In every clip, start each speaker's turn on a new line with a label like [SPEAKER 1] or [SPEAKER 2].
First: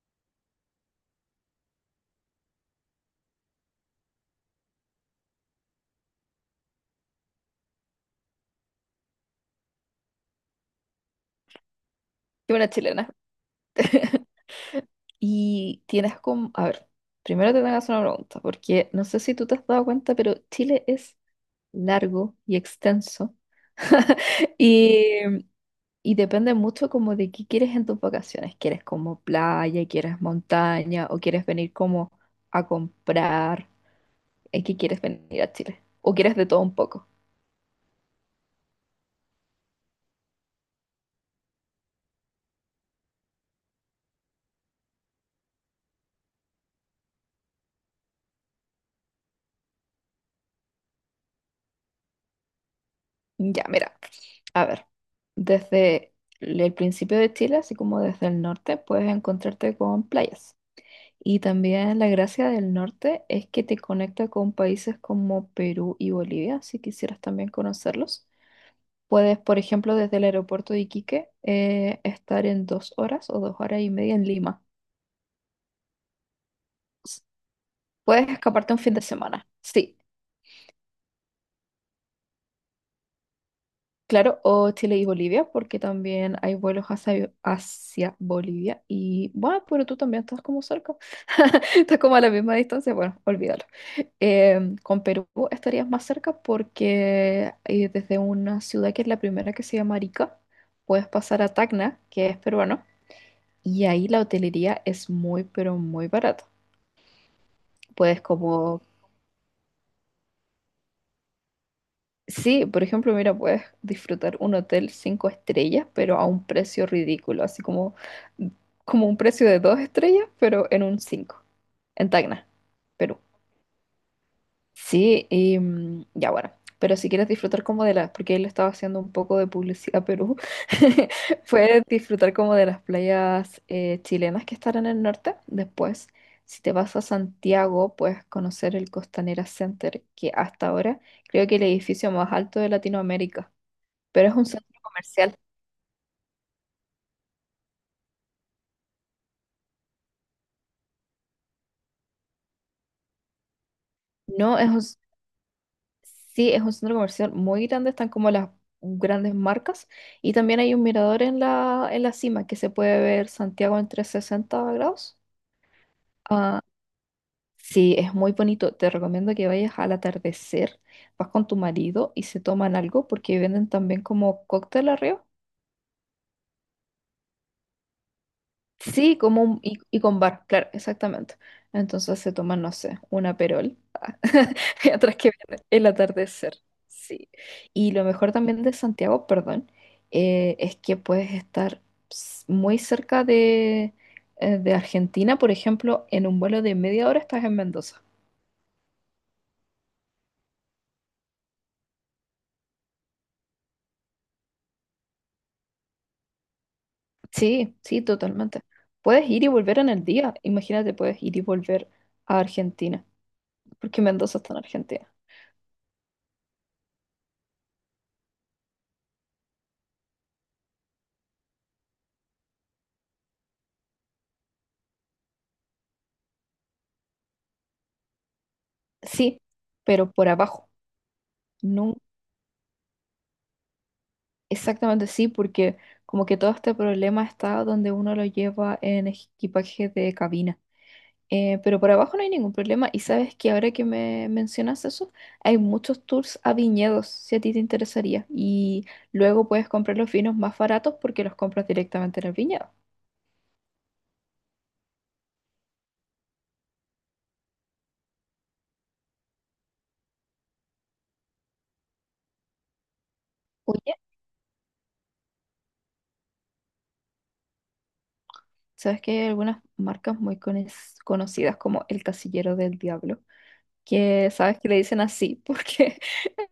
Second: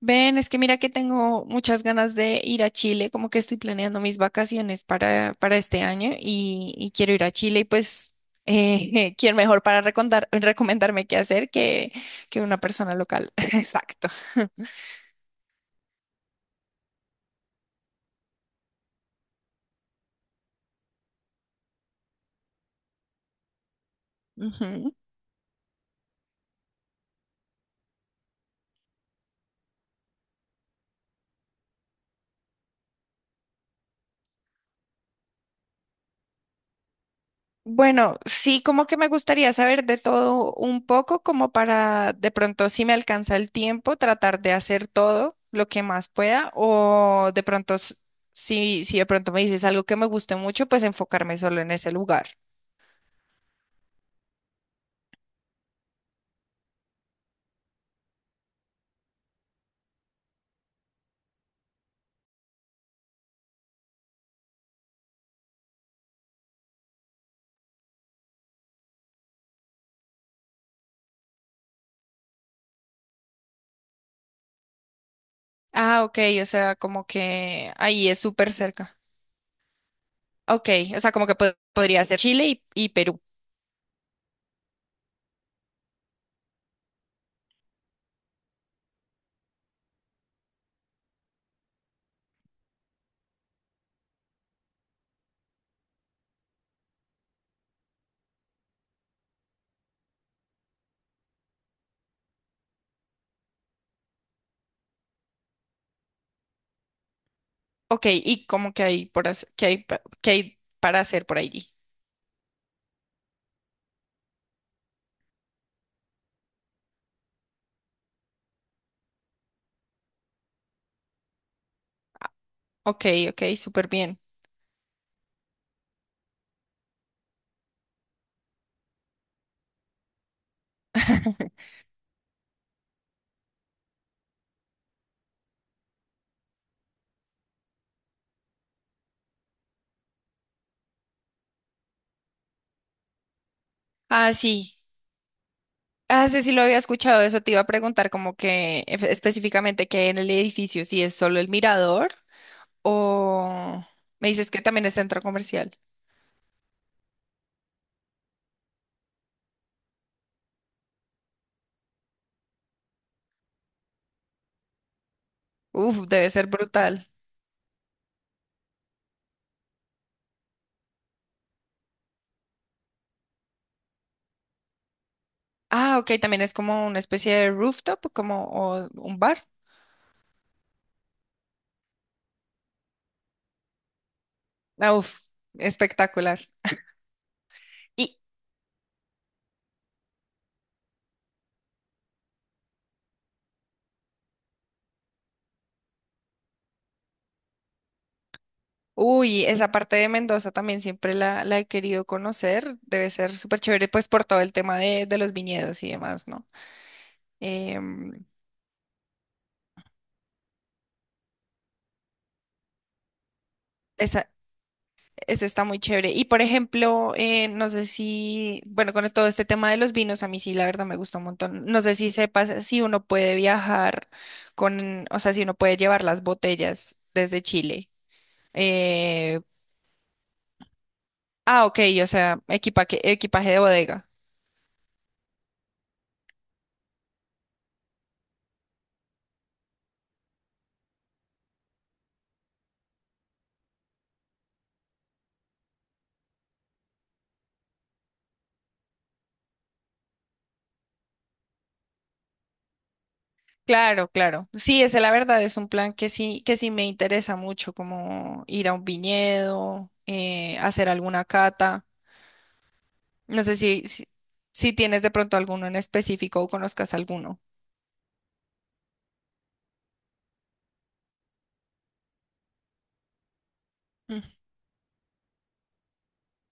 [SPEAKER 1] Ven, es que mira que tengo muchas ganas de ir a Chile, como que estoy planeando mis vacaciones para este año y quiero ir a Chile y pues, ¿quién mejor para recomendarme qué hacer que
[SPEAKER 2] Qué
[SPEAKER 1] una
[SPEAKER 2] buena
[SPEAKER 1] persona
[SPEAKER 2] chilena.
[SPEAKER 1] local? Exacto.
[SPEAKER 2] Y tienes como, a ver, primero te tengo que hacer una pregunta, porque no sé si tú te has dado cuenta, pero Chile es largo y extenso.
[SPEAKER 1] Ujú.
[SPEAKER 2] y, y depende mucho como de qué quieres en tus vacaciones. ¿Quieres como playa, quieres montaña o quieres venir como a comprar? ¿En qué quieres venir a Chile? ¿O quieres de todo un poco?
[SPEAKER 1] Bueno, sí, como que me gustaría saber de todo un poco, como para de pronto, si me alcanza el tiempo, tratar de hacer todo lo que más pueda, o de pronto, si de pronto me dices algo que me guste mucho, pues enfocarme solo en ese lugar.
[SPEAKER 2] Ya, mira, a ver, desde el principio de Chile, así como desde el norte, puedes encontrarte con playas. Y también la gracia del norte es que te conecta con países como Perú y Bolivia, si quisieras también conocerlos. Puedes, por ejemplo, desde el aeropuerto de Iquique, estar en 2 horas o 2 horas y media en Lima.
[SPEAKER 1] Ah, ok, o sea, como
[SPEAKER 2] S-
[SPEAKER 1] que ahí es
[SPEAKER 2] Puedes
[SPEAKER 1] súper
[SPEAKER 2] escaparte un fin
[SPEAKER 1] cerca.
[SPEAKER 2] de semana, sí.
[SPEAKER 1] Ok, o sea, como que podría ser Chile y Perú.
[SPEAKER 2] Claro, o Chile y Bolivia, porque también hay vuelos hacia Bolivia. Y bueno, pero tú también estás como cerca. Estás como a la misma distancia. Bueno, olvídalo. Con Perú estarías más cerca porque desde una ciudad que es la primera que se llama Arica, puedes pasar a Tacna, que es peruano, y ahí la hotelería es muy, pero muy barata.
[SPEAKER 1] Ok,
[SPEAKER 2] Puedes
[SPEAKER 1] y cómo
[SPEAKER 2] como.
[SPEAKER 1] que hay por hacer, que hay, que hay para hacer por allí.
[SPEAKER 2] Sí, por ejemplo, mira, puedes disfrutar un hotel cinco estrellas, pero a un precio ridículo, así como, como un precio de dos estrellas, pero en un cinco, en Tacna,
[SPEAKER 1] Ok,
[SPEAKER 2] Perú.
[SPEAKER 1] ok, súper bien.
[SPEAKER 2] Sí, y ya bueno, pero si quieres disfrutar como de las, porque él estaba haciendo un poco de publicidad a Perú, puedes disfrutar como de las playas chilenas que están en el norte. Después, si te vas a Santiago, puedes conocer el Costanera Center, que hasta ahora creo que el edificio más alto de Latinoamérica, pero
[SPEAKER 1] Ah,
[SPEAKER 2] es un
[SPEAKER 1] sí.
[SPEAKER 2] centro comercial.
[SPEAKER 1] Ah, sí, sí lo había escuchado, eso te iba a preguntar como que específicamente qué hay en el edificio, si es solo el mirador o me dices
[SPEAKER 2] No,
[SPEAKER 1] que
[SPEAKER 2] es un,
[SPEAKER 1] también es centro comercial.
[SPEAKER 2] sí, es un centro comercial muy grande, están como las grandes marcas y también hay un mirador en la cima que se puede ver Santiago en 360 grados.
[SPEAKER 1] Uf, debe ser
[SPEAKER 2] Ah,
[SPEAKER 1] brutal.
[SPEAKER 2] sí, es muy bonito. Te recomiendo que vayas al atardecer, vas con tu marido y se toman algo porque venden también como cóctel arriba.
[SPEAKER 1] Ah, ok, también es como una especie de rooftop, como o
[SPEAKER 2] Sí,
[SPEAKER 1] un bar.
[SPEAKER 2] y con bar, claro, exactamente. Entonces se toman, no sé, una perol.
[SPEAKER 1] Ah,
[SPEAKER 2] Mientras
[SPEAKER 1] uf,
[SPEAKER 2] que ven el
[SPEAKER 1] espectacular.
[SPEAKER 2] atardecer. Sí. Y lo
[SPEAKER 1] ¿Y,
[SPEAKER 2] mejor también de Santiago, perdón, es que puedes estar muy cerca de Argentina, por ejemplo, en un vuelo de media hora estás en Mendoza.
[SPEAKER 1] uy, esa parte de Mendoza también siempre la he querido conocer. Debe ser súper chévere, pues por todo el tema de los viñedos y demás, ¿no?
[SPEAKER 2] Sí, sí,
[SPEAKER 1] Em,
[SPEAKER 2] totalmente. Puedes ir y volver en el día. Imagínate, puedes ir y volver a Argentina, porque
[SPEAKER 1] esa,
[SPEAKER 2] Mendoza está en Argentina.
[SPEAKER 1] esa está muy chévere. Y por ejemplo, no sé si, bueno, con todo este tema de los vinos, a mí sí, la verdad me gusta un montón. No sé si sepas si uno puede viajar con, o sea, si uno puede llevar las botellas desde Chile. Eh,
[SPEAKER 2] Sí, pero por abajo.
[SPEAKER 1] ah, ok,
[SPEAKER 2] No.
[SPEAKER 1] o sea, equipaje de bodega.
[SPEAKER 2] Exactamente, sí, porque como que todo este problema está donde uno lo lleva en equipaje de cabina. Pero por abajo no hay ningún problema. Y sabes que ahora que me mencionas eso, hay muchos tours a viñedos, si a ti te interesaría. Y luego puedes comprar los vinos más baratos porque los compras directamente en el viñedo.
[SPEAKER 1] Claro, claro. Sí, esa la verdad es un plan que sí me interesa mucho, como ir a un viñedo, hacer alguna cata. No sé
[SPEAKER 2] Oye,
[SPEAKER 1] si tienes de pronto alguno en específico o conozcas alguno.
[SPEAKER 2] sabes que hay algunas marcas muy conocidas como el Casillero del Diablo,
[SPEAKER 1] Mm.
[SPEAKER 2] que sabes que le dicen así porque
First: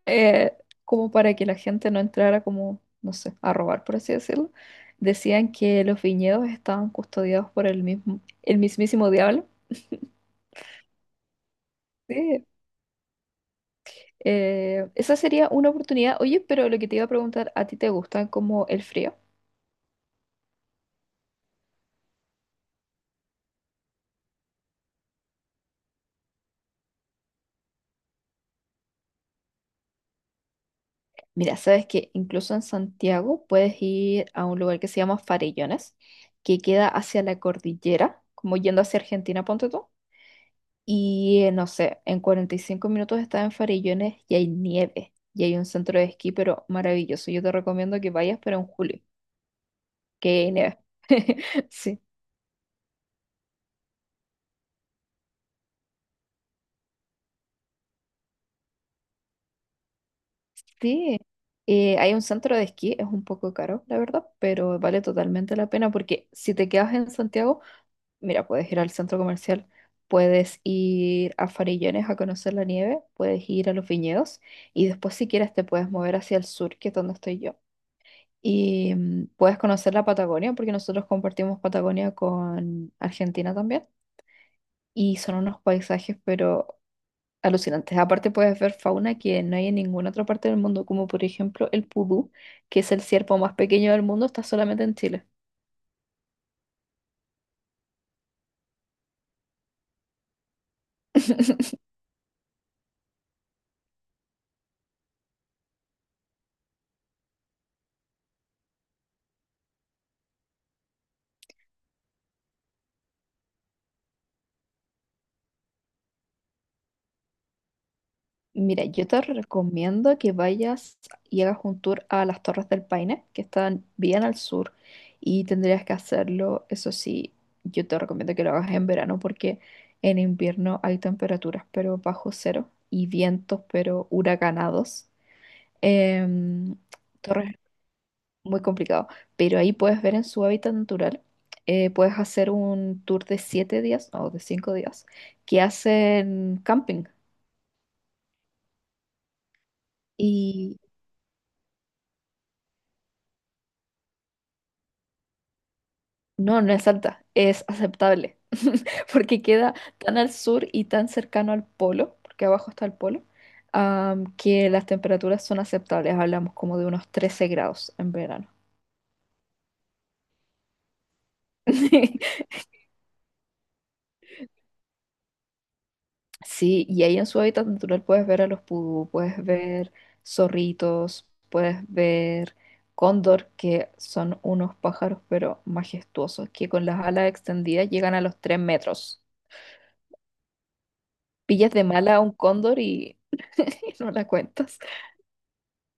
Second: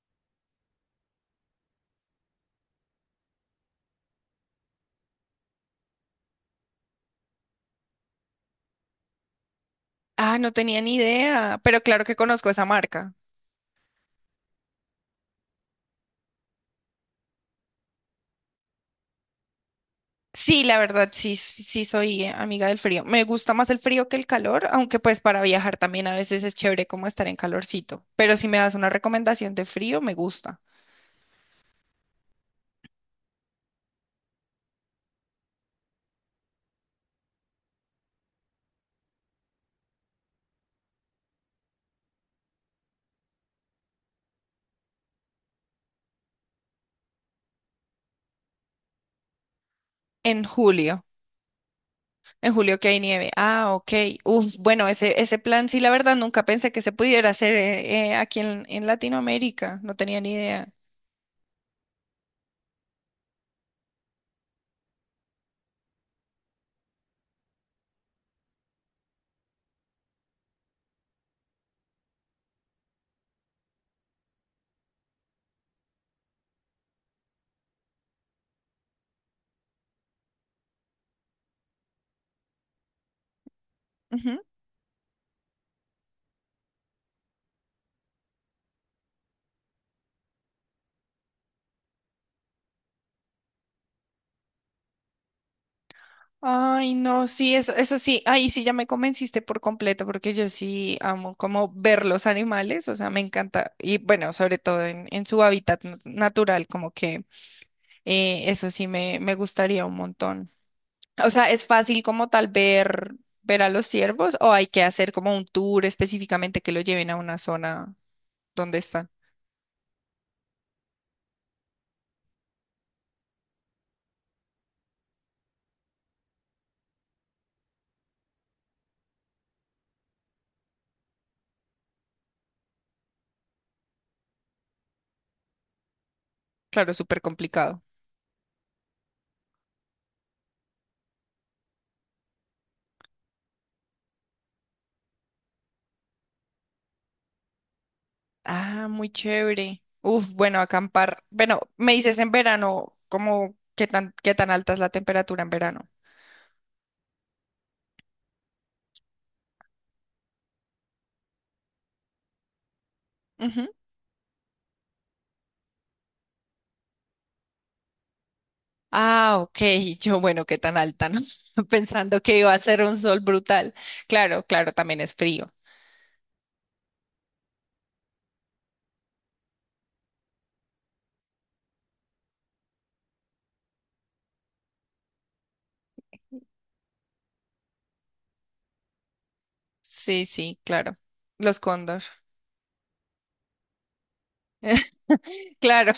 [SPEAKER 2] eh, como para que la gente no entrara como, no sé, a robar, por así decirlo. Decían que los viñedos estaban custodiados por el mismo, el mismísimo diablo.
[SPEAKER 1] Ah, no tenía ni idea, pero claro que
[SPEAKER 2] Sí.
[SPEAKER 1] conozco esa marca.
[SPEAKER 2] Esa sería una oportunidad. Oye, pero lo que te iba a preguntar, ¿a ti te gusta como el frío?
[SPEAKER 1] Sí, la verdad, sí, sí sí soy amiga del frío. Me gusta más el frío que el calor, aunque pues para viajar también a veces es chévere como estar en calorcito. Pero si me das una recomendación de frío, me gusta.
[SPEAKER 2] Mira, sabes que incluso en Santiago puedes ir a un lugar que se llama Farellones, que queda hacia la cordillera, como yendo hacia Argentina, ponte tú. Y no sé, en 45 minutos estaba en Farillones y hay nieve. Y hay un centro de esquí, pero maravilloso. Yo te recomiendo que vayas, pero en julio, que
[SPEAKER 1] En
[SPEAKER 2] hay nieve.
[SPEAKER 1] julio,
[SPEAKER 2] Sí.
[SPEAKER 1] en julio que hay nieve. Ah, ok. Uf, bueno, ese plan sí, la verdad, nunca pensé que se pudiera hacer aquí en Latinoamérica. No tenía ni idea.
[SPEAKER 2] Sí. Hay un centro de esquí, es un poco caro, la verdad, pero vale totalmente la pena porque si te quedas en Santiago, mira, puedes ir al centro comercial, puedes ir a Farillones a conocer la nieve, puedes ir a los viñedos y después si quieres te puedes mover hacia el sur, que es donde estoy yo. Y puedes conocer la Patagonia porque nosotros compartimos Patagonia con Argentina también.
[SPEAKER 1] Ujú.
[SPEAKER 2] Y son unos paisajes, pero alucinantes. Aparte puedes ver fauna que no hay en ninguna otra parte del mundo, como por ejemplo el pudú, que es el ciervo más pequeño del mundo, está solamente en Chile.
[SPEAKER 1] Ay, no, sí, eso sí, ahí sí ya me convenciste por completo, porque yo sí amo como ver los animales, o sea, me encanta, y bueno, sobre todo en su hábitat natural, como que eso sí me gustaría un montón. O sea, ¿es fácil como tal ver a los ciervos o hay que hacer como un tour específicamente que lo lleven a una zona donde
[SPEAKER 2] Mira, yo
[SPEAKER 1] están?
[SPEAKER 2] te recomiendo que vayas y hagas un tour a las Torres del Paine, que están bien al sur, y tendrías que hacerlo, eso sí, yo te recomiendo que lo hagas en verano porque en invierno hay temperaturas pero bajo cero y vientos pero huracanados. Em,
[SPEAKER 1] Claro, súper
[SPEAKER 2] Torres
[SPEAKER 1] complicado.
[SPEAKER 2] Muy complicado, pero ahí puedes ver en su hábitat natural, puedes hacer un tour de 7 días o de 5 días que hacen camping.
[SPEAKER 1] Ah, muy chévere. Uf, bueno,
[SPEAKER 2] Y
[SPEAKER 1] acampar. Bueno, me dices en verano, como qué tan alta es la temperatura en verano?
[SPEAKER 2] no, no es alta, es aceptable, porque queda tan al sur y tan cercano al polo, porque abajo está el polo,
[SPEAKER 1] Ujú.
[SPEAKER 2] que las temperaturas son aceptables, hablamos como de unos 13 grados en verano.
[SPEAKER 1] Ah, ok. Yo, bueno, qué tan alta, ¿no? Pensando que iba a ser un sol brutal. Claro, claro, también es frío.
[SPEAKER 2] Sí, y ahí en su hábitat natural puedes ver a los pudú, puedes ver zorritos, puedes ver cóndor, que son unos pájaros pero majestuosos, que con las alas extendidas llegan a los 3 metros.
[SPEAKER 1] Sí, sí, claro. Los
[SPEAKER 2] Pillas de
[SPEAKER 1] cóndor.
[SPEAKER 2] mala a un cóndor y no la cuentas.
[SPEAKER 1] Claro.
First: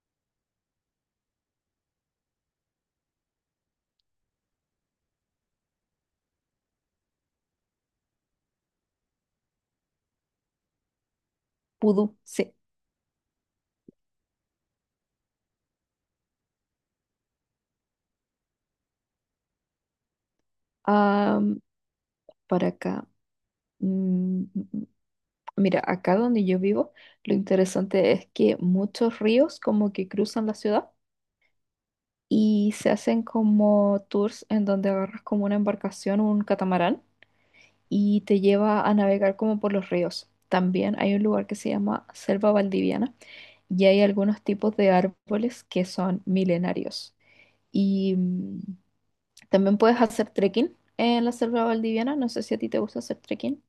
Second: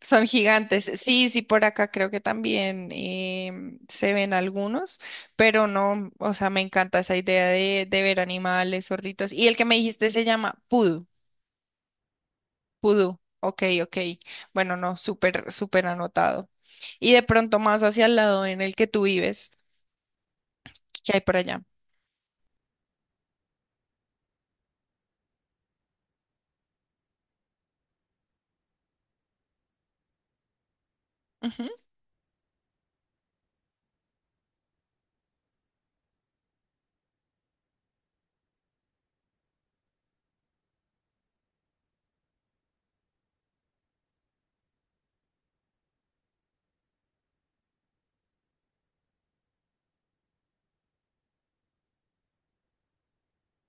[SPEAKER 1] Son gigantes. Sí, sí, por acá creo que también se ven algunos, pero no, o sea, me encanta esa idea de ver animales, zorritos. Y el que me dijiste se llama Pudu,
[SPEAKER 2] Pudú, sí.
[SPEAKER 1] Pudu. Ok, ok. Bueno, no, súper, súper anotado. Y de pronto más hacia el lado en el que tú vives, ¿qué hay por
[SPEAKER 2] Am,
[SPEAKER 1] allá?
[SPEAKER 2] para acá. mm, Mira, acá donde yo vivo, lo interesante es que muchos ríos como que cruzan la ciudad y se hacen como tours en donde agarras como una embarcación, un catamarán, y te lleva a navegar como por los ríos. También hay un lugar que se llama Selva Valdiviana y hay algunos tipos de árboles que son milenarios. Y también puedes hacer trekking en la Selva Valdiviana. No sé si a ti te gusta hacer trekking.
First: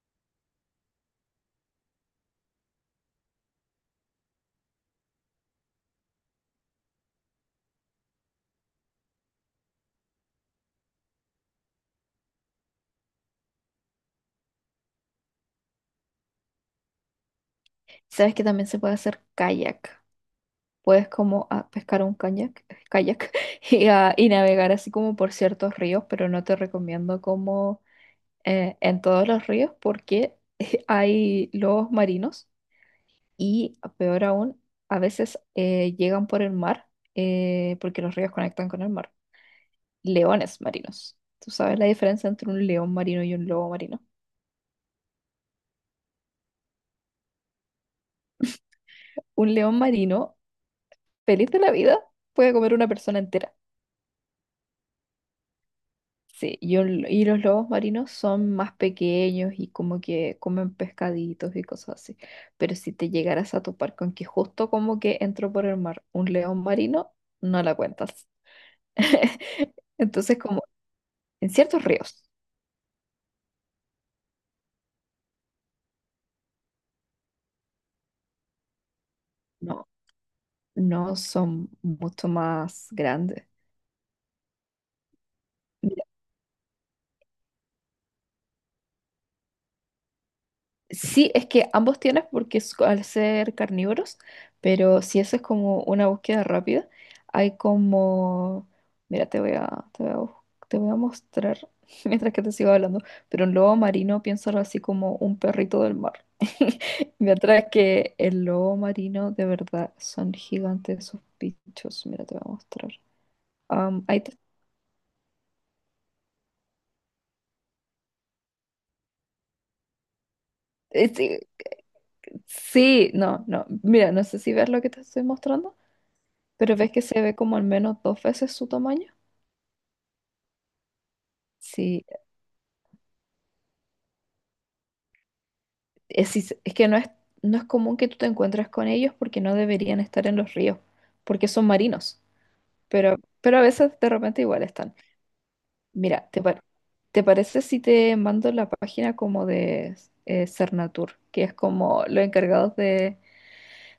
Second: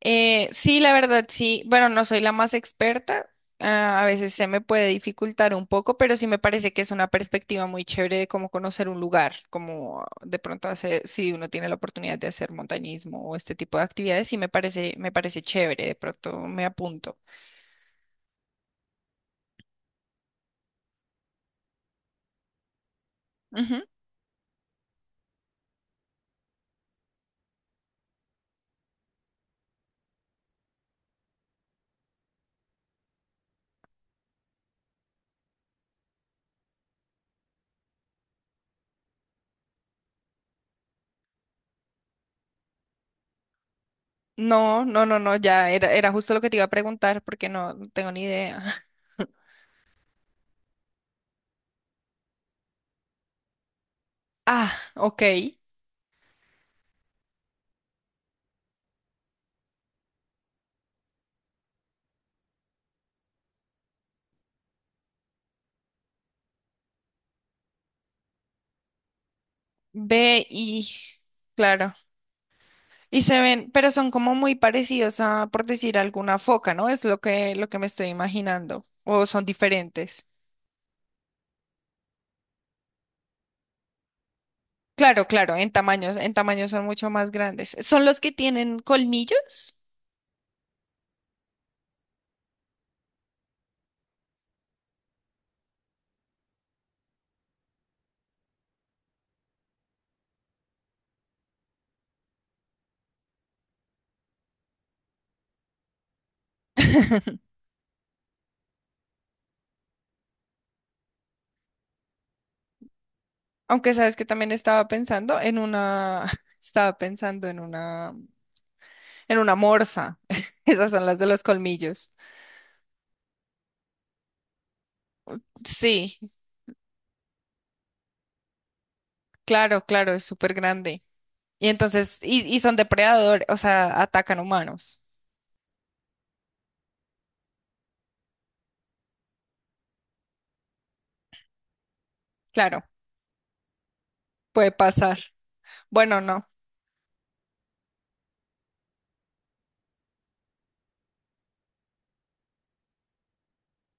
[SPEAKER 1] Sí, la verdad, sí. Bueno, no soy la más experta. Ah, a veces se me puede dificultar un poco, pero sí me parece que es una perspectiva muy chévere de cómo conocer un lugar, como de pronto hacer, si uno tiene la oportunidad de hacer montañismo o este tipo de actividades, sí me parece chévere. De pronto me apunto.
[SPEAKER 2] Sabes que también se puede hacer kayak. Puedes como pescar un kayak, kayak
[SPEAKER 1] Ujú.
[SPEAKER 2] y navegar así como por ciertos ríos, pero no te recomiendo como en todos los ríos porque hay lobos marinos y peor aún, a veces llegan por el mar porque los ríos conectan con el mar. Leones marinos. ¿Tú sabes la diferencia entre un león marino y un lobo marino?
[SPEAKER 1] No, no, no, no, ya era, era justo lo que te iba a preguntar porque no, no tengo ni idea.
[SPEAKER 2] Un león marino, feliz de la vida, puede comer una persona entera.
[SPEAKER 1] Ah, ok.
[SPEAKER 2] Sí, y los lobos marinos son más pequeños y como que comen pescaditos y cosas así. Pero si te llegaras a topar con que justo como que entró por el mar un león marino, no la cuentas. Entonces,
[SPEAKER 1] Ve
[SPEAKER 2] como
[SPEAKER 1] y
[SPEAKER 2] en ciertos
[SPEAKER 1] claro.
[SPEAKER 2] ríos,
[SPEAKER 1] Y se ven, pero son como muy parecidos a, por decir, alguna foca, ¿no? Es lo que me estoy imaginando. O son
[SPEAKER 2] no,
[SPEAKER 1] diferentes.
[SPEAKER 2] no son mucho más grandes.
[SPEAKER 1] Claro, claro, en tamaños son mucho más grandes. ¿Son los que tienen colmillos?
[SPEAKER 2] Sí, es, que ambos tienen porque es- al ser carnívoros, pero si eso es como una búsqueda rápida, hay como... Mira, te voy a, bus- te voy a mostrar mientras que te sigo hablando, pero un lobo marino piénsalo así como un perrito del mar. Mientras que el lobo marino de verdad son gigantes esos bichos. Mira, te voy a mostrar.
[SPEAKER 1] Aunque
[SPEAKER 2] Am,
[SPEAKER 1] sabes
[SPEAKER 2] ahí
[SPEAKER 1] que
[SPEAKER 2] te-
[SPEAKER 1] también estaba pensando en una, estaba pensando en una morsa. Esas son las de
[SPEAKER 2] sí,
[SPEAKER 1] los colmillos.
[SPEAKER 2] sí, no, no. Mira, no sé si ves lo que te estoy mostrando.
[SPEAKER 1] Sí,
[SPEAKER 2] Pero ves que se ve como al menos dos veces su tamaño.
[SPEAKER 1] claro, claro, es súper grande. Y
[SPEAKER 2] Sí,
[SPEAKER 1] entonces, y son depredadores, o sea, atacan humanos.
[SPEAKER 2] es que no es común que tú te encuentres con ellos porque no deberían estar en los ríos, porque son marinos,
[SPEAKER 1] Claro,
[SPEAKER 2] pero a veces de repente igual
[SPEAKER 1] puede
[SPEAKER 2] están.
[SPEAKER 1] pasar. Bueno,
[SPEAKER 2] Mira,
[SPEAKER 1] no.
[SPEAKER 2] te parece si te mando la página como de Cernatur, que es como los encargados de,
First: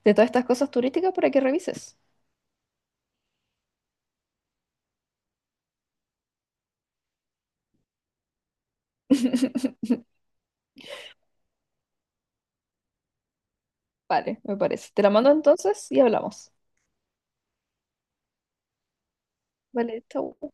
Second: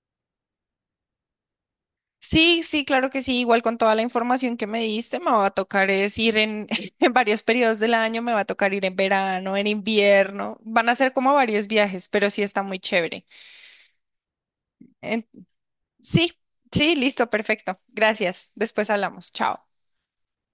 [SPEAKER 2] de todas estas cosas turísticas para que revises?
[SPEAKER 1] Sí, sí, claro que sí. Igual con toda la información que me diste, me va a tocar es en varios periodos del año, me va a tocar ir en verano, en invierno. Van a ser como varios viajes, pero sí está muy chévere.
[SPEAKER 2] Vale, me parece. Te la
[SPEAKER 1] En-
[SPEAKER 2] mando entonces y
[SPEAKER 1] sí,
[SPEAKER 2] hablamos.
[SPEAKER 1] sí, listo, perfecto. Gracias. Después hablamos. Chao.
[SPEAKER 2] Vale, chau.